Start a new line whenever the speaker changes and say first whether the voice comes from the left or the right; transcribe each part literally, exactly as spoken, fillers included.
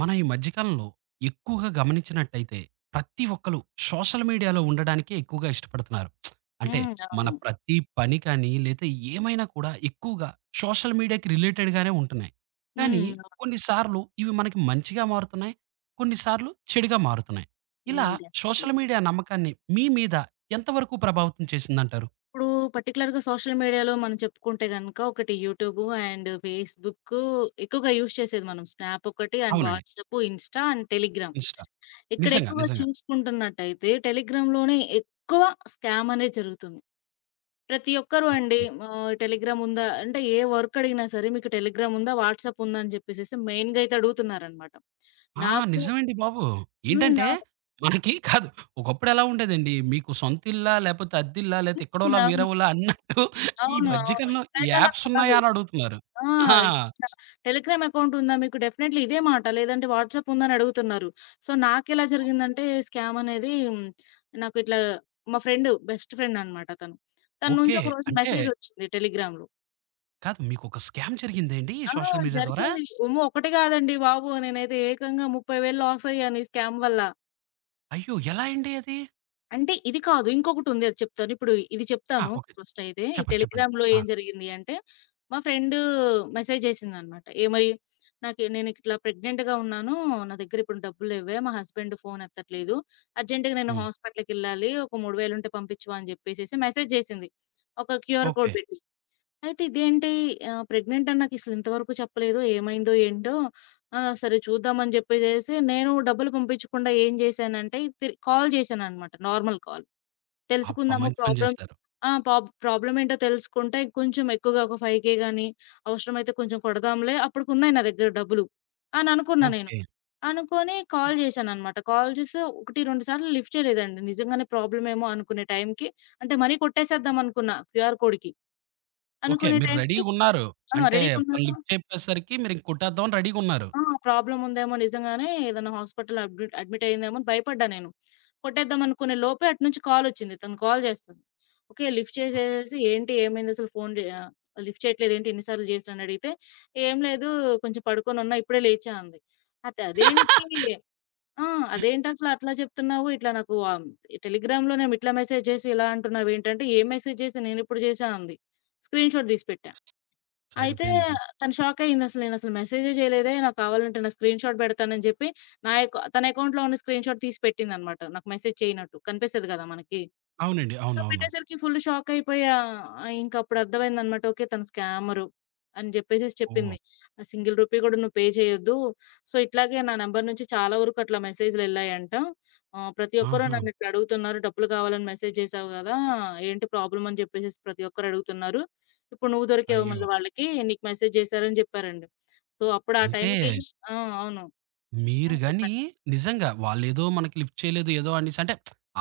right: మనం ఈ మధ్య కాలంలో ఎక్కువగా గమనించినట్టయితే ప్రతి ఒక్కళ్ళు సోషల్ మీడియాలో ఉండడానికే ఎక్కువగా ఇష్టపడుతున్నారు. అంటే
left: హ్మ్.
right: మన
left: అవును.
right: ప్రతి పని కానీ లేతే ఏమైనా కూడా ఎక్కువగా సోషల్ మీడియాకి రిలేటెడ్‌గానే ఉంటున్నాయి. కానీ
left: హ్మ్. అవును.
right: కొన్నిసార్లు ఇవి మనకి మంచిగా మారుతున్నాయి. కొన్నిసార్లు చెడుగా మారుతున్నాయి. ఇలా
left: హ్మ్. డెఫినైట్‌లీ.
right: సోషల్ మీడియా నమ్మకాన్ని మీ మీద ఎంతవరకు ప్రభావితం చేసిందంటారు?
left: ఇప్పుడు పర్టిక్యులర్‌గా సోషల్ మీడియాలో మనం చెప్పుకుంటే గనక ఒకటి యూట్యూబ్ అండ్ ఫేస్‌బుక్ ఎక్కువగా యూజ్ చేసేది మనం. స్నాప్ ఒకటి అండ్
right: అవునండి.
left: WhatsApp, Insta and Telegram.
right: Insta.
left: ఇక్కడ
right: నిజంగా,
left: ఎక్కువగా
right: నిజంగా.
left: చూసుకుంటున్నట్టయితే టెలిగ్రామ్‌లోనే ఎక్కువ స్కామ్ అనేది జరుగుతుంది. ప్రతి ఒక్కరు అండి
right: ఓకే.
left: ఆహ్, టెలిగ్రామ్ ఉందా అంటే, ఏ వర్క్ అడిగినా సరే మీకు టెలిగ్రామ్ ఉందా? వాట్సాప్ ఉందా? అని చెప్పేసేసి మెయిన్‌గా అయితే అడుగుతున్నారనమాట.
right: ఆ!
left: నాకు
right: నిజమండి బాబు.
left: హ్మ్.
right: ఏంటంటే
left: అవును.
right: మనకి కాదు. ఒకప్పుడెలా ఉండేదండి. మీకు సొంత ఇల్లా? లేపోతే అద్దిల్లా? లేతే
left: హ్మ్.
right: ఎక్కడోలా?
left: అవును.
right: వేరేవోలా? అన్నట్టు ఈ
left: అవును.
right: మధ్య
left: అవును.
right: కాలంలో ఈ
left: ఇప్పుడైతే అలా
right: యాప్స్
left: కాదు.
right: ఉన్నాయా అని అడుగుతున్నారు.
left: ఆ!
right: ఆ!
left: ఇట్లా టెలిగ్రామ్ అకౌంట్ ఉందా మీకు? డెఫినైట్‌లీ ఇదే మాట. లేదంటే వాట్సాప్ ఉందా? అని అడుగుతున్నారు. సో, నాకెలా జరిగిందంటే, స్కామ్ అనేది నాకు ఇట్లా మా ఫ్రెండ్ బెస్ట్ ఫ్రెండ్ అనమాట తను. తన
right: ఓకే.
left: నుంచి ఒకరోజు
right: అంటే
left: మెసేజ్ వచ్చింది టెలిగ్రామ్‌లో.
right: కాదు, మీకొక స్కామ్ జరిగిందా అండి ఈ
left: ఆ!
right: సోషల్ మీడియా ద్వారా?
left: జరిగింది. అమ్మో! ఒకటి కాదండి బాబు. నేనైతే ఏకంగా ముప్పై వేలు లాస్ అయ్యాను ఈ స్కామ్ వల్ల.
right: అయ్యో! ఎలా అండి అది?
left: అంటే ఇది కాదు. ఇంకొకటుంది, అది చెప్తాను. ఇప్పుడు ఇది
right: ఆ!
left: చెప్తాను
right: ఓకే.
left: ఫస్ట్ అయితే. ఈ
right: చెప్పండి, చెప్పండి.
left: టెలిగ్రామ్‌లో
right: ఆ!
left: ఏం జరిగింది అంటే, మా ఫ్రెండ్ మెసేజ్ జేసిందనమాట. ఏమని, నాకు నేనిట్లా ప్రెగ్నెంట్‌గా ఉన్నాను. నా దగ్గర ఇప్పుడు డబ్బులు లేవే. మా హస్బెండ్ ఫోన్ ఎత్తట్లేదు. అర్జెంట్‌గా నేను
right: హ్మ్.
left: హాస్పిటల్‌కెళ్ళాలి. ఒక మూడు వేలు ఉంటే పంపించవా అని జెప్పేసేసి మెసేజ్ జేసింది. ఒక క్యూఆర్ కోడ్
right: ఓకే.
left: పెట్టి. అయితే ఇదేంటి, ఆహ్, ప్రెగ్నెంట్ అని నాకసలు ఇంతవరకు చెప్పలేదు. ఏమైందో ఏంటో? ఆ! సరే చూద్దాం అని జెప్పేసేసి నేను డబ్బులు పంపించకుండా ఏం జేశానంటే, తి కాల్ జేశాననమాట. Normal call.
right: అబ్బా!
left: తెలుసుకుందాము
right: మంచి పని
left: ప్రాబ్లమ్.
right: చేశారు.
left: ఆ! పాబ్ ప్రాబ్లమ్ ఏంటో తెలుసుకుంటే, కొంచెం ఎక్కువగా ఒక ఐదు వేలు గాని, అవసరమైతే కొంచెం కొడదాంలే. అప్పటికున్నాయి నా దగ్గర డబ్బులు అని అనుకున్నా నేను.
right: ఓకే.
left: అనుకోని కాల్ చేశాననమాట. కాల్ చేస్తే ఒకటి, రెండు సార్లు లిఫ్ట్ చేయలేదండి. నిజంగానే ప్రాబ్లమ్ ఏమో అనుకునే టైంకి, అంటే మనీ కొట్టేసేద్దాం అనుకున్నా క్యూఆర్ కోడ్‌కి.
right: ఓకే.
left: అనుకునే
right: మీరు
left: టైంకి
right: రెడీగున్నారు.
left: ఆ!
right: అంటే తను
left: రెడీగున్నారు.
right: లిఫ్ట్ చెప్పేసరికి మీరింక కొట్టేద్దామని రెడీగున్నారు.
left: ఆ! ప్రాబ్లమ్ ఉందేమో నిజంగానే, ఏదైనా హాస్పిటల్ అడ్మిట్ అడ్మిట్ అయిందేమో అని భయపడ్డా నేను. కొట్టేద్దాం అనుకునే లోపే అటు నుంచి కాలొచ్చింది. తను కాల్ చేస్తుంది. ఓకే. Lift
right: okay.
left: చేసేసేసి ఏంటి, ఏమైంది అసలు, ఫోన్ జే ఆహ్, లిఫ్ట్ చేయట్లేదు ఏంటి, ఎన్ని సార్లు చేసినా అని అడిగితే, "ఏం లేదు, కొంచెం పడుకొనున్నా, ఇప్పుడే లేచా" అంది. అయితే అదేంటి. ఆ! అదేంటసలు అట్లా చెప్తున్నావు? ఇట్లా నాకు ఆహ్, టెలిగ్రామ్‌లో నేమిట్లా మెసేజ్ చేసి ఇలా అంటున్నావేంటంటే, "ఏం మెసేజ్ చేశా, నేనెప్పుడు చేశా" అంది. స్క్రీన్‌షాట్ తీసి పెట్టా. అయితే
right: సరిపోయింది.
left: తను షాకయిందసలు. నేనసలు మెసేజే జేయలేదే. నాకు కావాలంటే నా స్క్రీన్ షాట్ బెడతానని జెప్పి, నా ఎకౌ తన అకౌంట్‌లో ఉన్న స్క్రీన్ షాట్ తీసి పెట్టిందనమాట, నాకు మెసేజ్ చేయనట్టు. కనిపిస్తది గదా మనకి.
right: అవునండి,
left: సో,
right: అవునవును.
left: పెట్టేసరికి ఫుల్ షాకయిపోయా. ఆహ్, ఇంకప్పుడు అర్థమైందనమాట. ఓకే, తను స్కామరు అని జెప్పేసేసి
right: ఓహ్!
left: చెప్పింది. ఆ సింగిల్ రూపీ గూడా నువ్వు పే చేయొద్దు. సో, ఇట్లాగే నా నంబర్ నుంచి చాలా వరకు అట్లా మెసేజ్‌లెళ్ళాయంట. ఆహ్, ప్రతి ఒక్కరు
right: ఆహా!
left: నన్నిట్లా అడుగుతున్నారు. డబ్బులు కావాలని మెసేజ్ జేశావు గదా! ఏంటి ప్రాబ్లమ్ అని జెప్పేసేసి ప్రతి ఒక్కరు అడుగుతున్నారు. ఇప్పుడు నువ్వు దొరికావు
right: అయ్యో!
left: మళ్ళీ వాళ్ళకి. నీకు మెసేజ్ జేశారని జెప్పారండి. సో, అప్పుడు ఆ
right: అంటే
left: టైంకి ఆ! అవును.
right: మీరు
left: హ్మ్.
right: గాని
left: చెప్పండి.
right: నిజంగా వాళ్ళేదో మనకి లిఫ్ట్ చేయలేదు ఏదో అనేసి, అంటే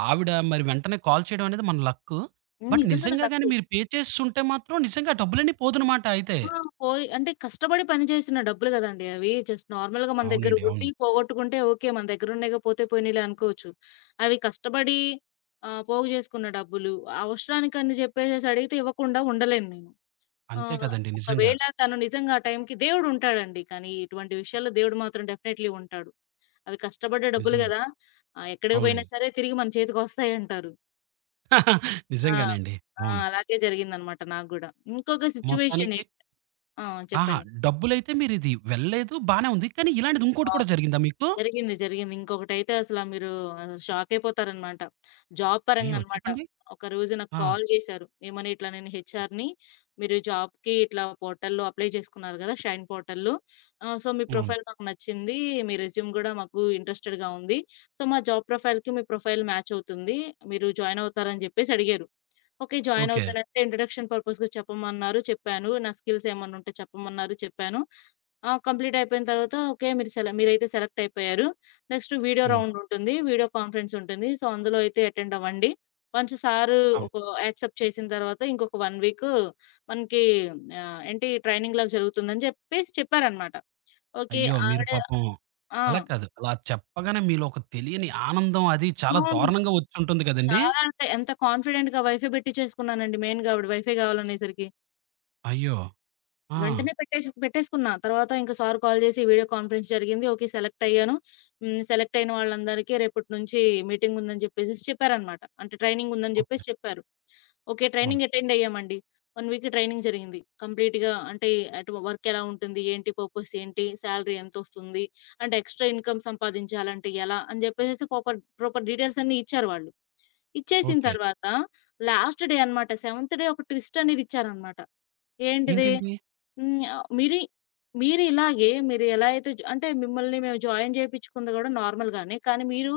right: ఆవిడ మరి వెంటనే కాల్ చేయడం అనేది మన లక్కు.
left: హ్మ్.
right: బట్
left: నిజంగానే
right: నిజంగా గాని
left: లక్కే.
right: మీరు పే చేసుంటే మాత్రం నిజంగా ఆ డబ్బులన్నీ పోదున్నమాట అయితే.
left: ఆ! పోయి అంటే కష్టపడి పని చేసిన డబ్బులు గదండీ అవి. జస్ట్ నార్మల్‌గా మన దగ్గర
right: అవునండి,
left: ఉండి
right: అవును.
left: పోగొట్టుకుంటే ఓకే. మన దగ్గరున్నాయిగా, పోతే పోయినీలే అనుకోవచ్చు. అవి కష్టపడి ఆహ్, పోగు జేసుకున్న డబ్బులు, అవసరానికని జెప్పేసేసి అడిగితే ఇవ్వకుండా ఉండలేను నేను.
right: అంతే
left: ఆహ్,
right: కదండీ. నిజంగా.
left: ఒకవేళ తను నిజంగా ఆ టైంకి, దేవుడుంటాడండి. కానీ ఇటువంటి విషయాల్లో దేవుడు మాత్రం డెఫినైట్‌లీ ఉంటాడు. అవి కష్టపడ్డ డబ్బులు
right: నిజంగా.
left: గదా! ఆహ్, ఎక్కడికి బోయినా
right: అవునండి.
left: సరే తిరిగి మన చేతికొస్తాయంటారు. ఆ!
right: నిజంగానండి.
left: ఆ!
right: అవును.
left: అలాగే జరిగిందనమాట నాకు గూడా. ఇంకొక సిట్యుయేషన్ ఇ
right: మొత్తానికి
left: ఆ!
right: ఆహా!
left: చెప్పండి.
right: డబ్బులైతే మీరిది వెళ్ళలేదు, బానే ఉంది. కానీ ఇలాంటిది ఇంకోటి కూడా జరిగిందా మీకు?
left: జరిగింది. జరిగింది. ఇంకొకటైతే అసలా మీరు ఆహ్, షాకయిపోతారనమాట. జాబ్ పరంగా
right: అయ్యో!
left: అనమాట.
right: చెప్పండి.
left: ఒకరోజు నాకు
right: ఆ!
left: కాల్ జేశారు. ఏమని, ఇట్లా నేను హెచ్ఆర్‌ని. మీరు జాబ్‌కి ఇట్లా పోర్టల్‌లో అప్లై చేసుకున్నారు గదా! షైన్ పోర్టల్‌లో. ఆహ్, సో, మీ
right: అవును.
left: ప్రొఫైల్ మాకు నచ్చింది. మీ రెజ్యూమ్ గూడా మాకు ఇంట్రెస్టెడ్‌గా ఉంది. సో, మా జాబ్ ప్రొఫైల్‌కి మీ ప్రొఫైల్ మ్యాచ్ అవుతుంది. మీరు జాయిన్ అవుతారని జెప్పేసి అడిగారు. ఓకే. Join
right: okay.
left: అవుతానంటే ఇంట్రడక్షన్ పర్పస్‌గా చెప్పమన్నారు. చెప్పాను. నా స్కిల్స్ ఏమన్నుంటే చెప్పమన్నారు. చెప్పాను. ఆహ్, కంప్లీట్ అయిపోయిన తర్వాత ఓకే, మీరు సెల మీరైతే సెలెక్ట్ అయిపోయారు. నెక్స్ట్ వీడియో
right: హ్మ్.
left: రౌండ్ ఉంటుంది. వీడియో కాన్ఫరెన్స్ ఉంటుంది. సో, అందులో అయితే అటెండ్ అవ్వండి. వన్స్ సారు
right: అవును.
left: ఒక యాక్సెప్ట్ చేసిన తర్వాత ఇంకొక ఒక వీక్ మనకి ఆహ్, ఏంటి ట్రైనింగ్‌లాగా జరుగుతుందని చెప్పేసి చెప్పారనమాట. ఓకే.
right: అయ్యో! మీరు
left: ఆవిడ
right: పాపం
left: ఆ!
right: అలా కాదు. అలా చెప్పగానే మీలో ఒక తెలియని ఆనందం అది చాలా
left: అవును.
right: దారుణంగా వచ్చుంటుంది కదండీ!
left: చాలా అంటే ఎంత కాన్ఫిడెంట్‌గా వైఫే బెట్టి చేసుకున్నానండి మెయిన్‌గా, ఆవిడ వైఫే గావాలనేసరికి.
right: అయ్యో! ఆ!
left: వెంటనే పెట్టేసి పెట్టేసుకున్నా. తర్వాత ఇంకా సార్ కాల్ చేసి వీడియో కాన్ఫరెన్స్ జరిగింది. ఓకే. సెలెక్ట్ అయ్యాను. హ్మ్. సెలెక్ట్ అయిన వాళ్ళందరికీ రేపటి నుంచి మీటింగ్ ఉందని చెప్పేసేసి చెప్పారనమాట. అంటే ట్రైనింగ్ ఉందని
right: ఓకే.
left: చెప్పేసి చెప్పారు. ఓకే.
right: అవును.
left: ట్రైనింగ్ అటెండ్ అయ్యామండి. ఒక వీక్ ట్రైనింగ్ జరిగింది. కంప్లీట్‌గా అంటే అటు వర్క్ ఎలా ఉంటుంది? ఏంటి పర్పస్ ఏంటి? సాలరీ ఎంతొస్తుంది? అంటే ఎక్స్ట్రా ఇన్‌కమ్ సంపాదించాలంటే ఎలా? అని చెప్పేసేసి ప్రాపర్ ప్రాపర్ డీటెయిల్స్ అన్నీ ఇచ్చారు వాళ్ళు. ఇచ్చేసిన
right: ఓకే.
left: తర్వాత లాస్ట్ డే అన్నమాట. సెవెంత్ డే ఒక ట్విస్ట్ అనేది ఇచ్చారన్నమాట. ఏంటిది?
right: ఏంటండి?
left: హ్మ్. ఆహ్, మీరి మీరు ఇలాగే, మీరు ఎలా అయితే జ అంటే మిమ్మల్ని మేము జాయిన్ చేపించుకుంది గూడా నార్మల్‌గానే. కానీ మీరు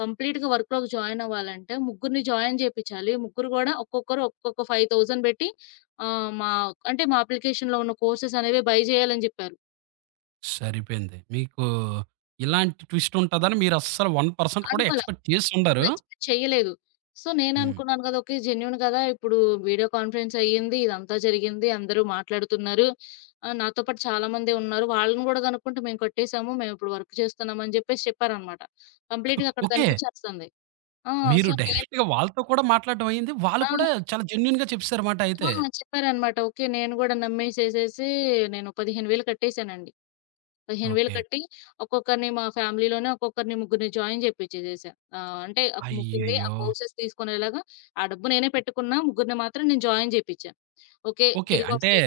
left: కంప్లీట్‌గా వర్క్‌లోకి జాయిన్ అవ్వాలంటే ముగ్గురిని జాయిన్ చేపించాలి. ముగ్గురు గూడా ఒక్కొక్కరు ఒక్కొక్క ఐదు వేలు పెట్టి ఆహ్, మా అంటే మా అప్లికేషన్‌లో ఉన్న కోర్సెస్ అనేవి బై చేయాలని జెప్పారు.
right: సరిపోయింది. మీకు ఇలాంటి ట్విస్ట్ ఉంటదని మీరస్సలు ఒక్క శాతం కూడా
left: అనుకోల.
right: ఎక్స్‌పెక్ట్
left: అసలు
right: చేసుండరు.
left: ఎక్స్‌పెక్ట్ చేయలేదు. సో,
right: హ్మ్.
left: నేననుకున్నాను కదా! ఓకే. జెన్యూన్ కదా! ఇప్పుడు వీడియో కాన్ఫరెన్స్ అయ్యింది. ఇదంతా జరిగింది. అందరూ మాట్లాడుతున్నారు. ఆహ్, నాతో పాటు చాలామందే ఉన్నారు. వాళ్ళని గూడా కనుక్కుంటే మేము కట్టేసాము. మేమిప్పుడు వర్క్ చేస్తున్నాం అని జెప్పేసి చెప్పారనమాట. కంప్లీట్‌గా అక్కడ
right: ఓకే.
left: కనిపిచ్చేస్తుంది. ఆ!
right: మీరు
left: సో, నేను
right: డైరెక్ట్‌గా వాళ్ళతో కూడా మాట్లాడడం అయింది. వాళ్ళు
left: ఆ!
right: కూడా చాలా జెన్యూన్‌గా చెప్పేసారమాట
left: ఆ!
right: అయితే.
left: చెప్పారనమాట. ఓకే, నేను గూడా నమ్మేసేసేసి నేను పదిహేను వేలు కట్టేసానండి. పదిహేను వేలు
right: ఓకే.
left: కట్టి ఒక్కొక్కరిని మా ఫ్యామిలీలోనే ఒక్కొక్కరిని ముగ్గురిని జాయిన్ జేపిచ్చేసేశా. ఆహ్, అంటే ఒక ముగ్గురిని ఆ
right: అయ్యయ్యో!
left: కోర్సెస్ తీసుకునేలాగా, ఆ డబ్బు నేనే పెట్టుకున్నా. ముగ్గురిని మాత్రం నేను జాయిన్ జేపిచ్చా. ఓకే.
right: ఓకే. అంటే
left: తిరిగొస్తే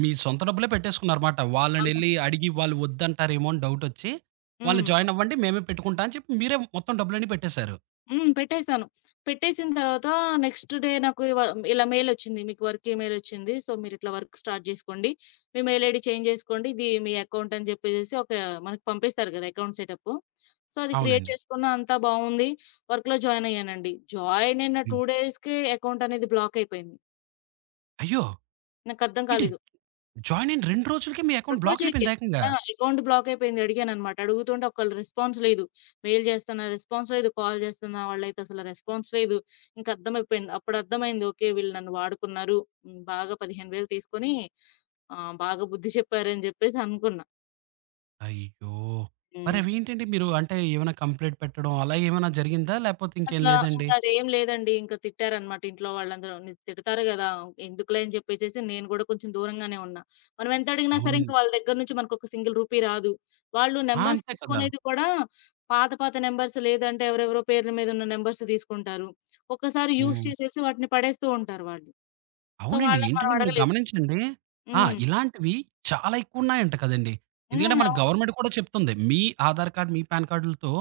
right: మీ సొంత డబ్బులే పెట్టేసుకున్నారన్నమాట.
left: అవును.
right: వాళ్ళనెళ్లి అడిగి వాళ్ళు వద్దంటారేమో అని డౌటొచ్చి, "వాళ్ళు
left: హ్మ్.
right: జాయిన్ అవ్వండి. మేమే పెట్టుకుంటా" అని చెప్పి మీరే మొత్తం డబ్బులన్నీ పెట్టేసారు.
left: హ్మ్. పెట్టేసాను. పెట్టేసిన తర్వాత నెక్స్ట్ డే నాకు ఇవ ఇలా మెయిలొచ్చింది. మీకు వర్క్ ఈమెయిలొచ్చింది. సో, మీరిట్లా వర్క్ స్టార్ట్ జేసుకోండి. మీ మెయిల్ ఐడీ చేంజ్ జేసుకోండి. ఇది మీ అకౌంట్ అని జెప్పేసేసి ఒక, మనకు పంపిస్తారు గదా! Account setup. సో, అది క్రియేట్
right: అవునండి.
left: చేసుకున్నా, అంతా బావుంది. వర్క్‌లో జాయిన్ అయ్యానండి. జాయిన్ అయిన
right: హ్మ్.
left: రెండు డేస్‌కే అకౌంట్ అనేది బ్లాక్ అయిపోయింది.
right: అయ్యో!
left: నాకర్థం
right: ఏంటి
left: కాలేదు.
right: జాయిన్ అయిన రెండు రోజులకే మీ అకౌంట్
left: రెండు
right: బ్లాక్
left: రోజులకే.
right: అయిపోయిందా ఏకంగా?
left: ఆ! అకౌంట్ బ్లాక్ అయిపోయింది. అడిగాననమాట. అడుగుతుంటే ఒకళ్ళు రెస్పాన్స్ లేదు. మెయిల్ చేస్తున్నా రెస్పాన్స్ లేదు. కాల్ చేస్తున్నా వాళ్ళైతే అసలు రెస్పాన్స్ లేదు. ఇంక అర్థమైపోయింది. అప్పుడు అర్థమైంది. ఓకే, వీళ్ళు నన్ను వాడుకున్నారు. హ్మ్. బాగా పదిహేను వేలు తీసుకొని ఆహ్, బాగా బుద్ధి చెప్పారని జెప్పేసి అనుకున్నా.
right: అయ్యో! మరి
left: హ్మ్.
right: అవేంటండి మీరు, అంటే ఏమైనా కంప్లెయింట్ పెట్టడం అలా ఏమైనా జరిగిందా? లేపోతే ఇంకేం
left: అసలా
right: లేదండి?
left: ఇంకా అదేం లేదండి. ఇంక తిట్టారనమాట ఇంట్లో వాళ్ళందరూ. ని తిడతారు గదా! ఎందుకులే అని చెప్పేసేసి నేను గూడా కొంచెం దూరంగానే ఉన్నా. మనం ఎంత అడిగినా సరే ఇంక
right: అవునండి.
left: వాళ్ళ దగ్గర నుంచి మనకొక సింగిల్ రూపీ రాదు. వాళ్ళు
right: ఆ!
left: నంబర్స్
right: అంతే కదా!
left: తీసుకునేది కూడా పాత పాత నంబర్స్, లేదంటే ఎవరెవరో పేర్ల మీద ఉన్న నంబర్స్ తీసుకుంటారు. ఒక్కసారి యూజ్
right: హ్మ్.
left: చేసేసి వాటిని పడేస్తూ ఉంటారు వాళ్ళు. సో,
right: అవునండి.
left: వాళ్ళని మనం
right: ఏంటంటే మీరు
left: అడగలేం.
right: గమనించండి ఆ!
left: హ్మ్.
right: ఇలాంటివి చాలా ఎక్కువున్నాయంట కదండీ! ఎందుకంటే మన
left: హ్మ్.
right: గవర్నమెంట్ కూడా చెప్తుంది. మీ ఆధార్ కార్డ్, మీ పాన్ కార్డులతో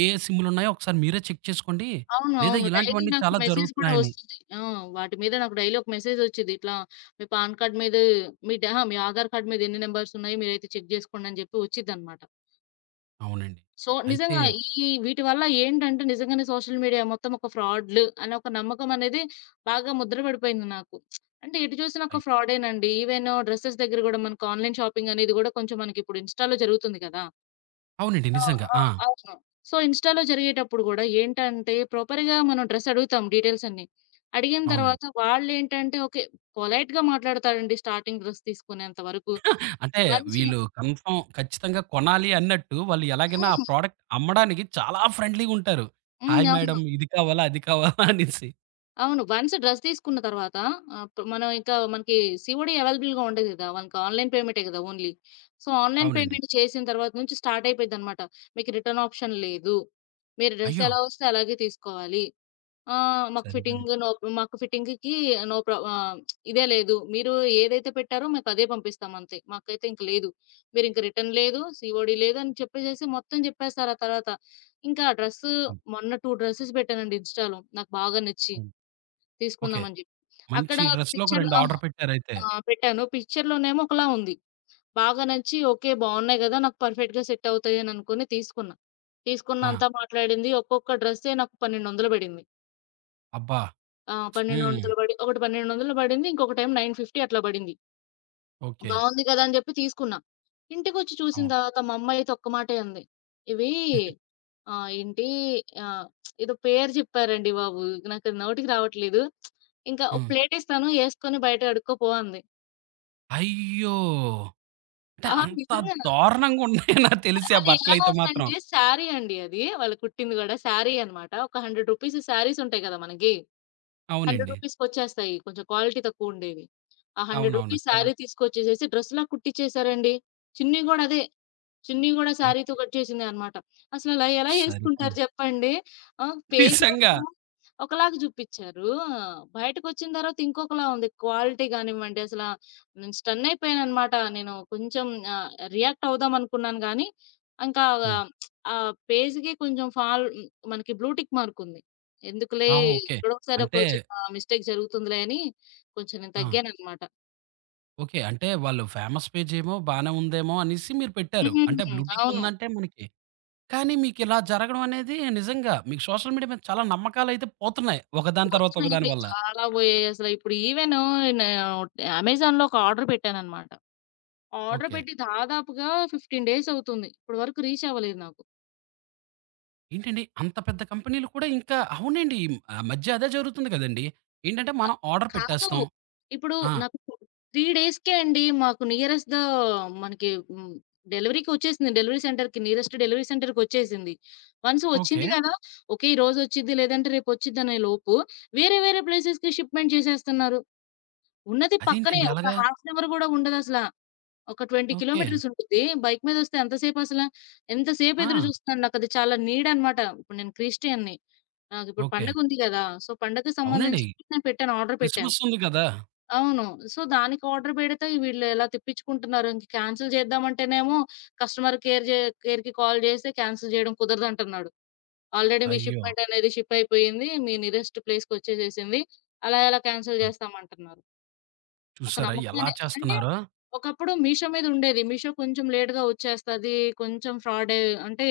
right: ఏ, ఏ సిమ్‌లున్నాయో ఒకసారి మీరే చెక్ చేసుకోండి.
left: అవును.
right: లేదా
left: అవును. డైలీ
right: ఇలాంటివన్నీ
left: నాకు
right: చాలా
left: మెసేజ్ కూడా
right: జరుగుతున్నాయని.
left: వస్తుంది. ఆ! వాటి మీద నాకు డైలీ ఒక మెసేజ్ వచ్చిద్ది. ఇట్లా మీ పాన్ కార్డ్ మీద, మీ డ అహా! మీ ఆధార్ కార్డ్ మీద ఎన్ని నంబర్స్ ఉన్నాయి మీరైతే చెక్ జేసుకోండి అని జెప్పి వచ్చిద్దనమాట.
right: అవునండి.
left: సో,
right: అయితే
left: నిజంగా ఈ వీటి వల్ల ఏంటంటే, నిజంగానే సోషల్ మీడియా మొత్తం ఒక ఫ్రాడ్‌లు అనే ఒక నమ్మకం అనేది బాగా ముద్ర పడిపోయింది నాకు. అంటే ఎటు చూసినా ఒక
right: అయ్యో!
left: ఫ్రాడేనండి. ఈవెన్ డ్రెసెస్ దగ్గర గూడా మనకు, ఆన్‌లైన్ షాపింగ్ అనేది గూడా కొంచెం మనకిప్పుడు ఇన్‌స్టా‌లో జరుగుతుంది కదా!
right: అవునండి.
left: ఆ!
right: నిజంగా.
left: ఆ!
right: ఆ!
left: అవును. సో, ఇన్‌స్టా‌లో జరిగేటప్పుడు గూడా ఏంటంటే, ప్రాపర్‌గా మనం డ్రెస్ అడుగుతాం డీటెయిల్స్ అన్నీ. అడిగిన తర్వాత
right: అవునండి.
left: వాళ్ళేంటంటే, ఓకే. పొలైట్‌గా మాట్లాడతారండి స్టార్టింగ్ డ్రెస్ తీసుకునేంత వరకు.
right: అంటే
left: వన్స్ హ్మ్.
right: వీళ్ళు కన్ఫర్మ్ ఖచ్చితంగా కొనాలి అన్నట్టు వాళ్ళు ఎలాగైనా ఆ ప్రొడక్ట్ అమ్మడానికి చాలా ఫ్రెండ్లీగుంటారు.
left: హ్మ్.
right: హాయ్
left: అవును.
right: మేడమ్, ఇది కావాలా? అది కావాలా? అనేసి.
left: అవును. వన్స్ డ్రెస్ తీసుకున్న తర్వాత ఆహ్, ప్ మనం ఇంకా మనకి సీఓడీ అవైలబుల్‌గా ఉండదు గదా! మనకి ఆన్‌లైన్ పేమెంటే గదా ఓన్లీ. సో, ఆన్‌లైన్
right: అవునండి.
left: పేమెంట్ చేసిన తర్వాత నుంచి స్టార్ట్ అయిపోయిద్దనమాట. మీకు రిటర్న్ ఆప్షన్ లేదు. మీరు డ్రెస్
right: అయ్యో!
left: ఎలా వస్తే అలాగే తీసుకోవాలి. ఆ! మాకు
right: సరిపోయింది.
left: ఫిట్టింగ్ నో మాకు ఫిట్టింగ్‌కి నో ప్రా ఆహ్, ఇదే లేదు. మీరు ఏదైతే పెట్టారో మాకదే పంపిస్తాం అంతే. మాకైతే ఇంక లేదు. మీరింక రిటర్న్ లేదు, సీఓడీ లేదు అని చెప్పేసేసి మొత్తం చెప్పేసారు ఆ తర్వాత. ఇంకా ఆ డ్రెస్సు,
right: హ్మ్.
left: మొన్న రెండు డ్రెసెస్ పెట్టానండి ఇన్‌స్టాలో. నాకు బాగా నచ్చి
right: అవును. ఓకే.
left: తీసుకుందామని జెప్పి. అక్కడ
right: మంచి డ్రెస్‌లో ఒక
left: పిక్చర్
right: రెండు
left: అవును.
right: ఆర్డర్ పెట్టారైతే.
left: ఆ! పెట్టాను. పిక్చర్‌లోనేమో ఒకలా ఉంది. బాగా నచ్చి ఓకే, బావున్నాయి గదా! నాకు పర్ఫెక్ట్‌గా సెట్ అవుతాయి అని అనుకుని తీసుకున్నా.
right: ఆ!
left: తీసుకున్న అంతా మాట్లాడింది. ఒక్కొక్క డ్రెస్సే నాకు పన్నెండు వందలు పడింది.
right: అబ్బా!
left: ఆ!
right: హ్మ్.
left: పన్నెండు వందలు పడి ఒకటి పన్నెండు వందలు పడింది. ఇంకొకటేమో తొమ్మిది వందల యాభై అట్లా పడింది.
right: ఓకే.
left: బావుంది కదా! అని చెప్పి తీసుకున్నా. ఇంటికొచ్చి చూసిన
right: అవును.
left: తర్వాత మా అమ్మ అయితే ఒక్క మాటే అంది. ఇవి ఆహ్, ఏంటి ఆహ్, ఏదో పేరు చెప్పారండి బాబు. నాకది నోటికి రావట్లేదు. ఇంకా ఒక
right: హ్మ్.
left: ప్లేటిస్తాను ఏసుకొని బయట కడుక్కోపో అంది.
right: అయ్యో! అంటే
left: ఆహా!
right: అంత
left: నిజంగా
right: దారుణంగా ఉన్నాయా, నాకు
left: అది
right: తెలిసి ఆ
left: అది ఎలా
right: బట్టలైతే మాత్రం.
left: వస్తుందంటే, శారీ అండి అది. వాళ్ళు కుట్టింది కూడా శారీ అన్నమాట. ఒక వంద రూపీస్ శారీస్ ఉంటాయి కదా మనకి. రూ.
right: అవునండి,
left: వంద కొచ్చేస్తాయి. కొంచెం క్వాలిటీ తక్కువుండేవి. ఆ రూ. వంద
right: అవునవును. చాలా
left: శారీ తీసుకొచ్చేసేసి డ్రెస్‌లా కుట్టిచ్చేసారండి. చున్నీ గూడా అదే. చున్నీ గూడా శారీతో
right: ఓకే.
left: కట్ చేసిందే అనమాట. అసలలా ఎలా యేసుకుంటారు
right: సరిపోయింది.
left: జెప్పండి. ఆ!
right: నిజంగా.
left: పేజ్‌లోనేమో ఒకలాగా జూపిచ్చారు. బయటకొచ్చిన తర్వాత ఇంకొకలా ఉంది. క్వాలిటీ గానివ్వండి అసల, నేను స్టన్నయిపోయాననమాట. నేను కొంచెం ఆహ్, రియాక్ట్ అవుదాం అనుకున్నాను గానీ, ఇంకా
right: హ్మ్.
left: ఆ పేజ్‌కి కొంచెం ఫాల్ హ్మ్. మనకి బ్లూ టిక్ మార్కుంది. ఎందుకులే,
right: ఆ! ఓకే.
left: ఎప్పుడో ఒకసారి ఒక
right: అంటే
left: చిన్న మిస్టేక్ జరుగుతుందిలే అని కొంచెం నేను
right: ఆ!
left: తగ్గాననమాట.
right: ఓకే. అంటే వాళ్ళు ఫేమస్ పేజ్ ఏమో బానే ఉందేమో అనేసి మీరు పెట్టారు. అంటే
left: హ్మ్.
right: బ్లూ టిక్
left: అవును.
right: ఉందంటే మనకి. కానీ మీకిలా జరగడం అనేది నిజంగా, మీకు సోషల్ మీడియా మీద చాలా నమ్మకాలైతే పోతున్నాయి ఒకదాని తర్వాత ఒకదాని
left: వచ్చినాయండి.
right: వల్ల.
left: చాలా పోయాయి అసల. ఇప్పుడు ఈవెను నే అమెజాన్‌లో ఒక ఆర్డర్ పెట్టాననమాట. Order
right: okay.
left: పెట్టి దాదాపుగా పదిహేను డేస్ అవుతుంది. ఇప్పటి వరకు రీచ్ అవ్వలేదు నాకు.
right: ఏంటండి? అంత పెద్ద కంపెనీలు కూడా ఇంకా అవునండి. ఆ మధ్య అదే జరుగుతుంది కదండీ! ఏంటంటే మనం ఆర్డర్
left: కాదు.
right: పెట్టేస్తాం.
left: ఇప్పుడు
right: ఆ!
left: నాకు మూడు డేస్‌కే అండి, మాకు నియరెస్ట్ ద మనకి హ్మ్. డెలివరీకి వచ్చేసింది. డెలివరీ సెంటర్‌కి నియరెస్ట్ డెలివరీ సెంటర్‌కొచ్చేసింది. Once
right: okay.
left: వచ్చింది కదా! ఓకే, ఈ రోజు వచ్చిద్ది లేదంటే రేపు వచ్చిద్దనే లోపు వేరే వేరే ప్లేసెస్‌కి షిప్‌మెంట్ చేసేస్తున్నారు. ఉన్నది పక్కనే,
right: అదేంటండి
left: ఒక
right: అలాగా?
left: హాఫ్ అన్ అవర్ కూడా ఉండదసల. ఒక ఇరవై
right: ఓకే.
left: కిలోమీటర్స్ ఉంటుంది. బైక్ మీదొస్తే ఎంతసేపసల? ఎంతసేపు అసలా, ఎంతసేపు
right: ఆ!
left: ఎదురు చూస్తున్నాను. నాకది చాలా నీడనమాట. ఇప్పుడు నేను క్రిస్టియన్‌ని. నాకిప్పుడు
right: ఓకే.
left: పండగుంది గదా! సో, పండగకి
right: అవునండి.
left: సంబంధించినవి నేను పెట్టాను. ఆర్డర్ పెట్టాను.
right: క్రిస్మస్ ఉంది కదా!
left: అవును. సో, దానికి ఆర్డర్ పెడితే వీళ్ళు ఎలా తిప్పించుకుంటున్నారు. ఇంక క్యాన్సిల్ జేద్దామంటేనేమో, కస్టమర్ కేర్ జే కేర్‌కి కాల్ జేస్తే క్యాన్సిల్ జేయడం కుదరదంటున్నాడు. ఆల్రెడీ మీ
right: అయ్యో!
left: షిప్‌మెంట్ అనేది షిప్ అయిపోయింది. మీ నియరెస్ట్ ప్లేస్‌కొచ్చేసేసింది. అలా ఎలా క్యాన్సిల్
right: హ్మ్.
left: జేస్తామంటున్నారు. ఒక
right: చూసారా
left: నమ్మకం
right: ఎలా
left: అనే, అంటే
right: చేస్తున్నారో?
left: ఒకప్పుడు మీషో మీద ఉండేది. మీషో కొంచెం లేట్‌గా వచ్చేస్తది. కొంచెం ఫ్రాడే, అంటే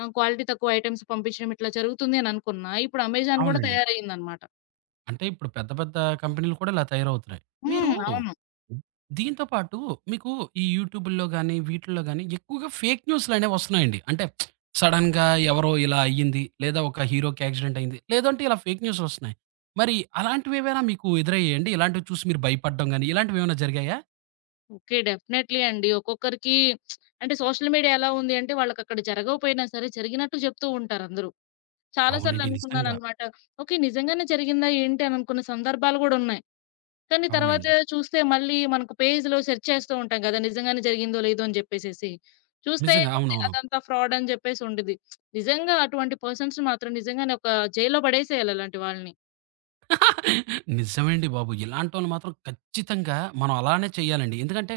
left: ఆహ్, క్వాలిటీ తక్కువ ఐటెమ్స్ పంపించడం ఇట్లా జరుగుతుంది అని అనుకున్నా. ఇప్పుడు అమెజాన్ కూడా
right: అవునండి.
left: తయారయిందనమాట.
right: అంటే ఇప్పుడు పెద్ద పెద్ద కంపెనీలు కూడా ఇలా తయారవుతున్నాయి. మీరు
left: హ్మ్. అవును.
right: దీంతో పాటు మీకు ఈ యూట్యూబుల్లో గాని, వీటిల్లో గాని ఎక్కువగా ఫేక్ న్యూస్‌లనేవి వస్తున్నాయండి. అంటే సడెన్‌గా ఎవరో ఇలా అయ్యింది. లేదా ఒక హీరోకి యాక్సిడెంట్ అయింది. లేదంటే ఇలా ఫేక్ న్యూస్‌లు వస్తున్నాయి. మరి అలాంటివేవైనా మీకు ఎదురయ్యాయండి? ఇలాంటివి చూసి మీరు భయపడడం గాని, ఇలాంటివేమైనా జరిగాయా?
left: ఓకే. డెఫినైట్‌లీ అండి. ఒక్కొక్కరికి, అంటే సోషల్ మీడియా ఎలా ఉంది అంటే, వాళ్ళకక్కడ జరగకపోయినా సరే జరిగినట్టు చెప్తూ ఉంటారందరూ. చాలా సార్లు
right: అవునండి. నిజంగా.
left: అనుకున్నాననమాట. ఓకే, నిజంగానే జరిగిందా ఏంటి అని అనుకున్న సందర్భాలు గూడా ఉన్నాయి. కానీ తర్వాత
right: అవునండి.
left: చూస్తే, మళ్ళీ మనకు పేజ్‌లో సెర్చ్ చేస్తూ ఉంటాం కదా! నిజంగానే జరిగిందో లేదో అని జెప్పేసేసి. చూస్తే
right: నిజంగా,
left: ఏముంది,
right: అవునవును.
left: అదంతా ఫ్రాడ్ అని జెప్పేసి ఉండిద్ది. నిజంగా అటువంటి పర్సన్స్‌ని మాత్రం నిజంగానే ఒక జైల్‌లో పడేసేయాలి అలాంటి వాళ్ళని.
right: నిజమండి బాబు. ఇలాంటోళ్ళు మాత్రం ఖచ్చితంగా మనం అలానే చేయాలండి. ఎందుకంటే,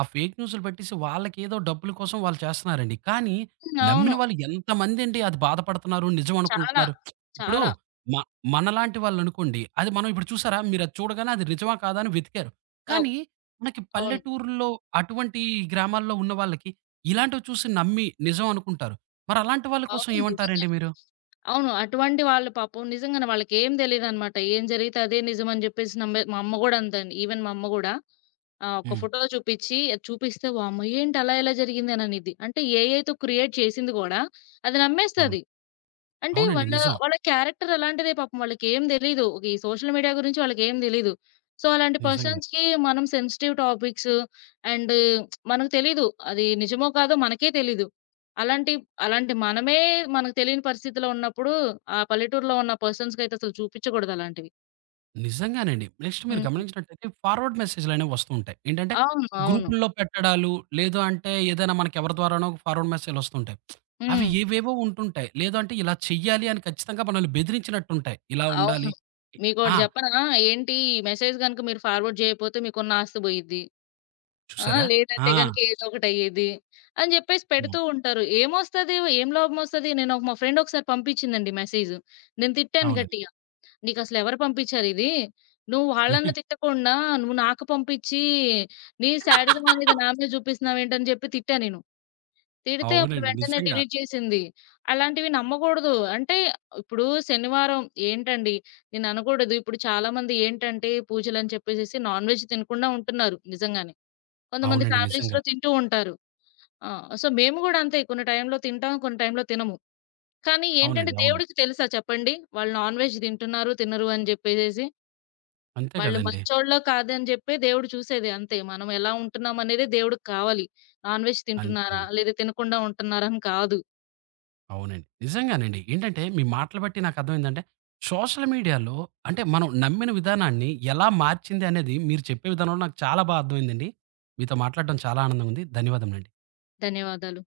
right: ఆ ఫేక్ న్యూస్‌లు పెట్టేసి వాళ్ళకేదో డబ్బుల కోసం వాళ్ళు చేస్తున్నారండి. కానీ
left: హ్మ్.
right: నమ్మిన
left: అవును.
right: వాళ్ళు ఎంతమందండి అది బాధపడుతున్నారు, నిజం
left: చాలా.
right: అనుకుంటున్నారు. ఇప్పుడు
left: చాలా.
right: మ మనలాంటి వాళ్ళనుకోండి, అది మనం ఇప్పుడు చూసారా, మీరది చూడగానే అది నిజమా కాదా అని వెతికారు.
left: అవ్
right: కానీ మనకి
left: అవును.
right: పల్లెటూరుల్లో అటువంటి గ్రామాల్లో ఉన్న వాళ్ళకి ఇలాంటివి చూసి నమ్మి నిజం అనుకుంటారు. మరలాంటి వాళ్ళ కోసం
left: అవును.
right: ఏమంటారండి
left: నిజంగానే.
right: మీరు?
left: అవును. అటువంటి వాళ్ళు పాపం నిజంగానే వాళ్ళకేం తెలీదనమాట. ఏం జరిగితే అదే నిజమని జెప్పేసి నమ్మే, మా అమ్మ గూడా అంతే అండి. ఈవెన్ మా అమ్మ గూడా ఆహ్, ఒక
right: హ్మ్.
left: ఫోటో చూపిచ్చి అది చూపిస్తే వామ్మో! ఏంటి అలా ఎలా జరిగింది అని అనిద్ది. అంటే ఏఐతో క్రియేట్ చేసింది గూడా అది
right: అవును.
left: నమ్మేస్తది. అంటే
right: అవునండి.
left: వాళ్ళ,
right: నిజం.
left: వాళ్ళ క్యారెక్టర్ అలాంటిదే, పాపం వాళ్ళకేం తెలీదు. ఈ సోషల్ మీడియా గురించి వాళ్ళకేం తెలీదు. సో, అలాంటి
right: నిజంగా.
left: పర్సన్స్‌కి మనం సెన్సిటివ్ టాపిక్స్ అండ్ మనకు తెలీదు. అది నిజమో కాదో మనకే తెలీదు. అలాంటి, అలాంటి మనమే మనకు తెలియని పరిస్థితిలో ఉన్నప్పుడు, ఆ పల్లెటూరులో ఉన్న పర్సన్స్‌కైతే అసలు చూపించకూడదు అలాంటివి.
right: నిజంగానండి. నెక్స్ట్ మీరు
left: హ్మ్.
right: గమనించినట్టయితే ఫార్వర్డ్ మెసేజ్‌లనేవి వస్తూ ఉంటాయి. ఏంటంటే
left: అవును. అవును.
right: గ్రూపుల్లో పెట్టడాలు, లేదు అంటే ఏదైనా మనకి ఎవరి ద్వారానో ఫార్వర్డ్ మెసేజ్‌లు వస్తుంటాయి. అవి
left: హ్మ్.
right: ఏవేవో ఉంటుంటాయి. లేదు అంటే ఇలా చెయ్యాలి అని ఖచ్చితంగా మనల్ని బెదిరించినట్టుంటాయి. ఇలా
left: అవును.
right: ఉండాలి.
left: మీకోటి
right: ఆ!
left: చెప్పనా? ఏంటి, ఈ మెసేజ్ గనుక మీరు ఫార్వర్డ్ చేయకపోతే మీకున్న ఆస్తి పోయిద్ది. ఆ!
right: చూసారా?
left: లేదంటే
right: ఆ!
left: గనుక ఏదో ఒకటయ్యేది, అని జెప్పేసి
right: హ్మ్.
left: పెడుతూ ఉంటారు. ఏమొస్తది? ఏం లాభమొస్తది? నేను, మా ఫ్రెండ్ ఒకసారి పంపించిందండి మెసేజ్. నేను తిట్టాను
right: అవునండి.
left: గట్టిగా. "నీకసలెవరు పంపించారిది? నువ్వు వాళ్ళని తిట్టకుండా నువ్వు నాకు పంపించి, నీ శాడిజం అనేది నా మీద జూపిస్తున్నావేంటని" జెప్పి తిట్టా నేను. తిడితే అప్పుడు
right: అవునండి.
left: వెంటనే
right: నిజంగా.
left: డిలీట్ చేసింది. అలాంటివి నమ్మగూడదు. అంటే ఇప్పుడు శనివారం, ఏంటండి, నేననకూడదు. ఇప్పుడు చాలామంది ఏంటంటే, పూజలని చెప్పేసేసి నాన్ వెజ్ తినకుండా ఉంటున్నారు నిజంగానే. కొంతమంది
right: అవునండి. నిజంగా.
left: ఫ్యామిలీస్‌లో తింటూ ఉంటారు. ఆ! సో, మేము గూడా అంతే, కొన్ని టైంలో తింటాం, కొన్ని టైంలో తినము. కానీ ఏంటంటే,
right: అవునండి. అవును.
left: దేవుడికి తెలుసా చెప్పండి, వాళ్ళు నాన్ వెజ్ తింటున్నారు, తినరు అని జెప్పేసేసి.
right: అంతే
left: వాళ్ళు
right: కదండీ!
left: మంచోళ్ళో కాదని జెప్పి దేవుడు చూసేది అంతే. మనం ఎలా ఉంటున్నామనేదే దేవుడికి కావాలి. నాన్ వెజ్
right: అంతే.
left: తింటున్నారా? లేదా తినకుండా ఉంటున్నారా అని కాదు.
right: అవునండి. నిజంగానండి. ఏంటంటే మీ మాటలు బట్టి నాకర్థమైందంటే, సోషల్ మీడియాలో అంటే మనం నమ్మిన విధానాన్ని ఎలా మార్చింది అనేది మీరు చెప్పే విధానంలో నాకు చాలా బా అర్థమైందండి. మీతో మాట్లాడడం చాలా ఆనందంగా ఉంది. ధన్యవాదములండి.
left: ధన్యవాదాలు.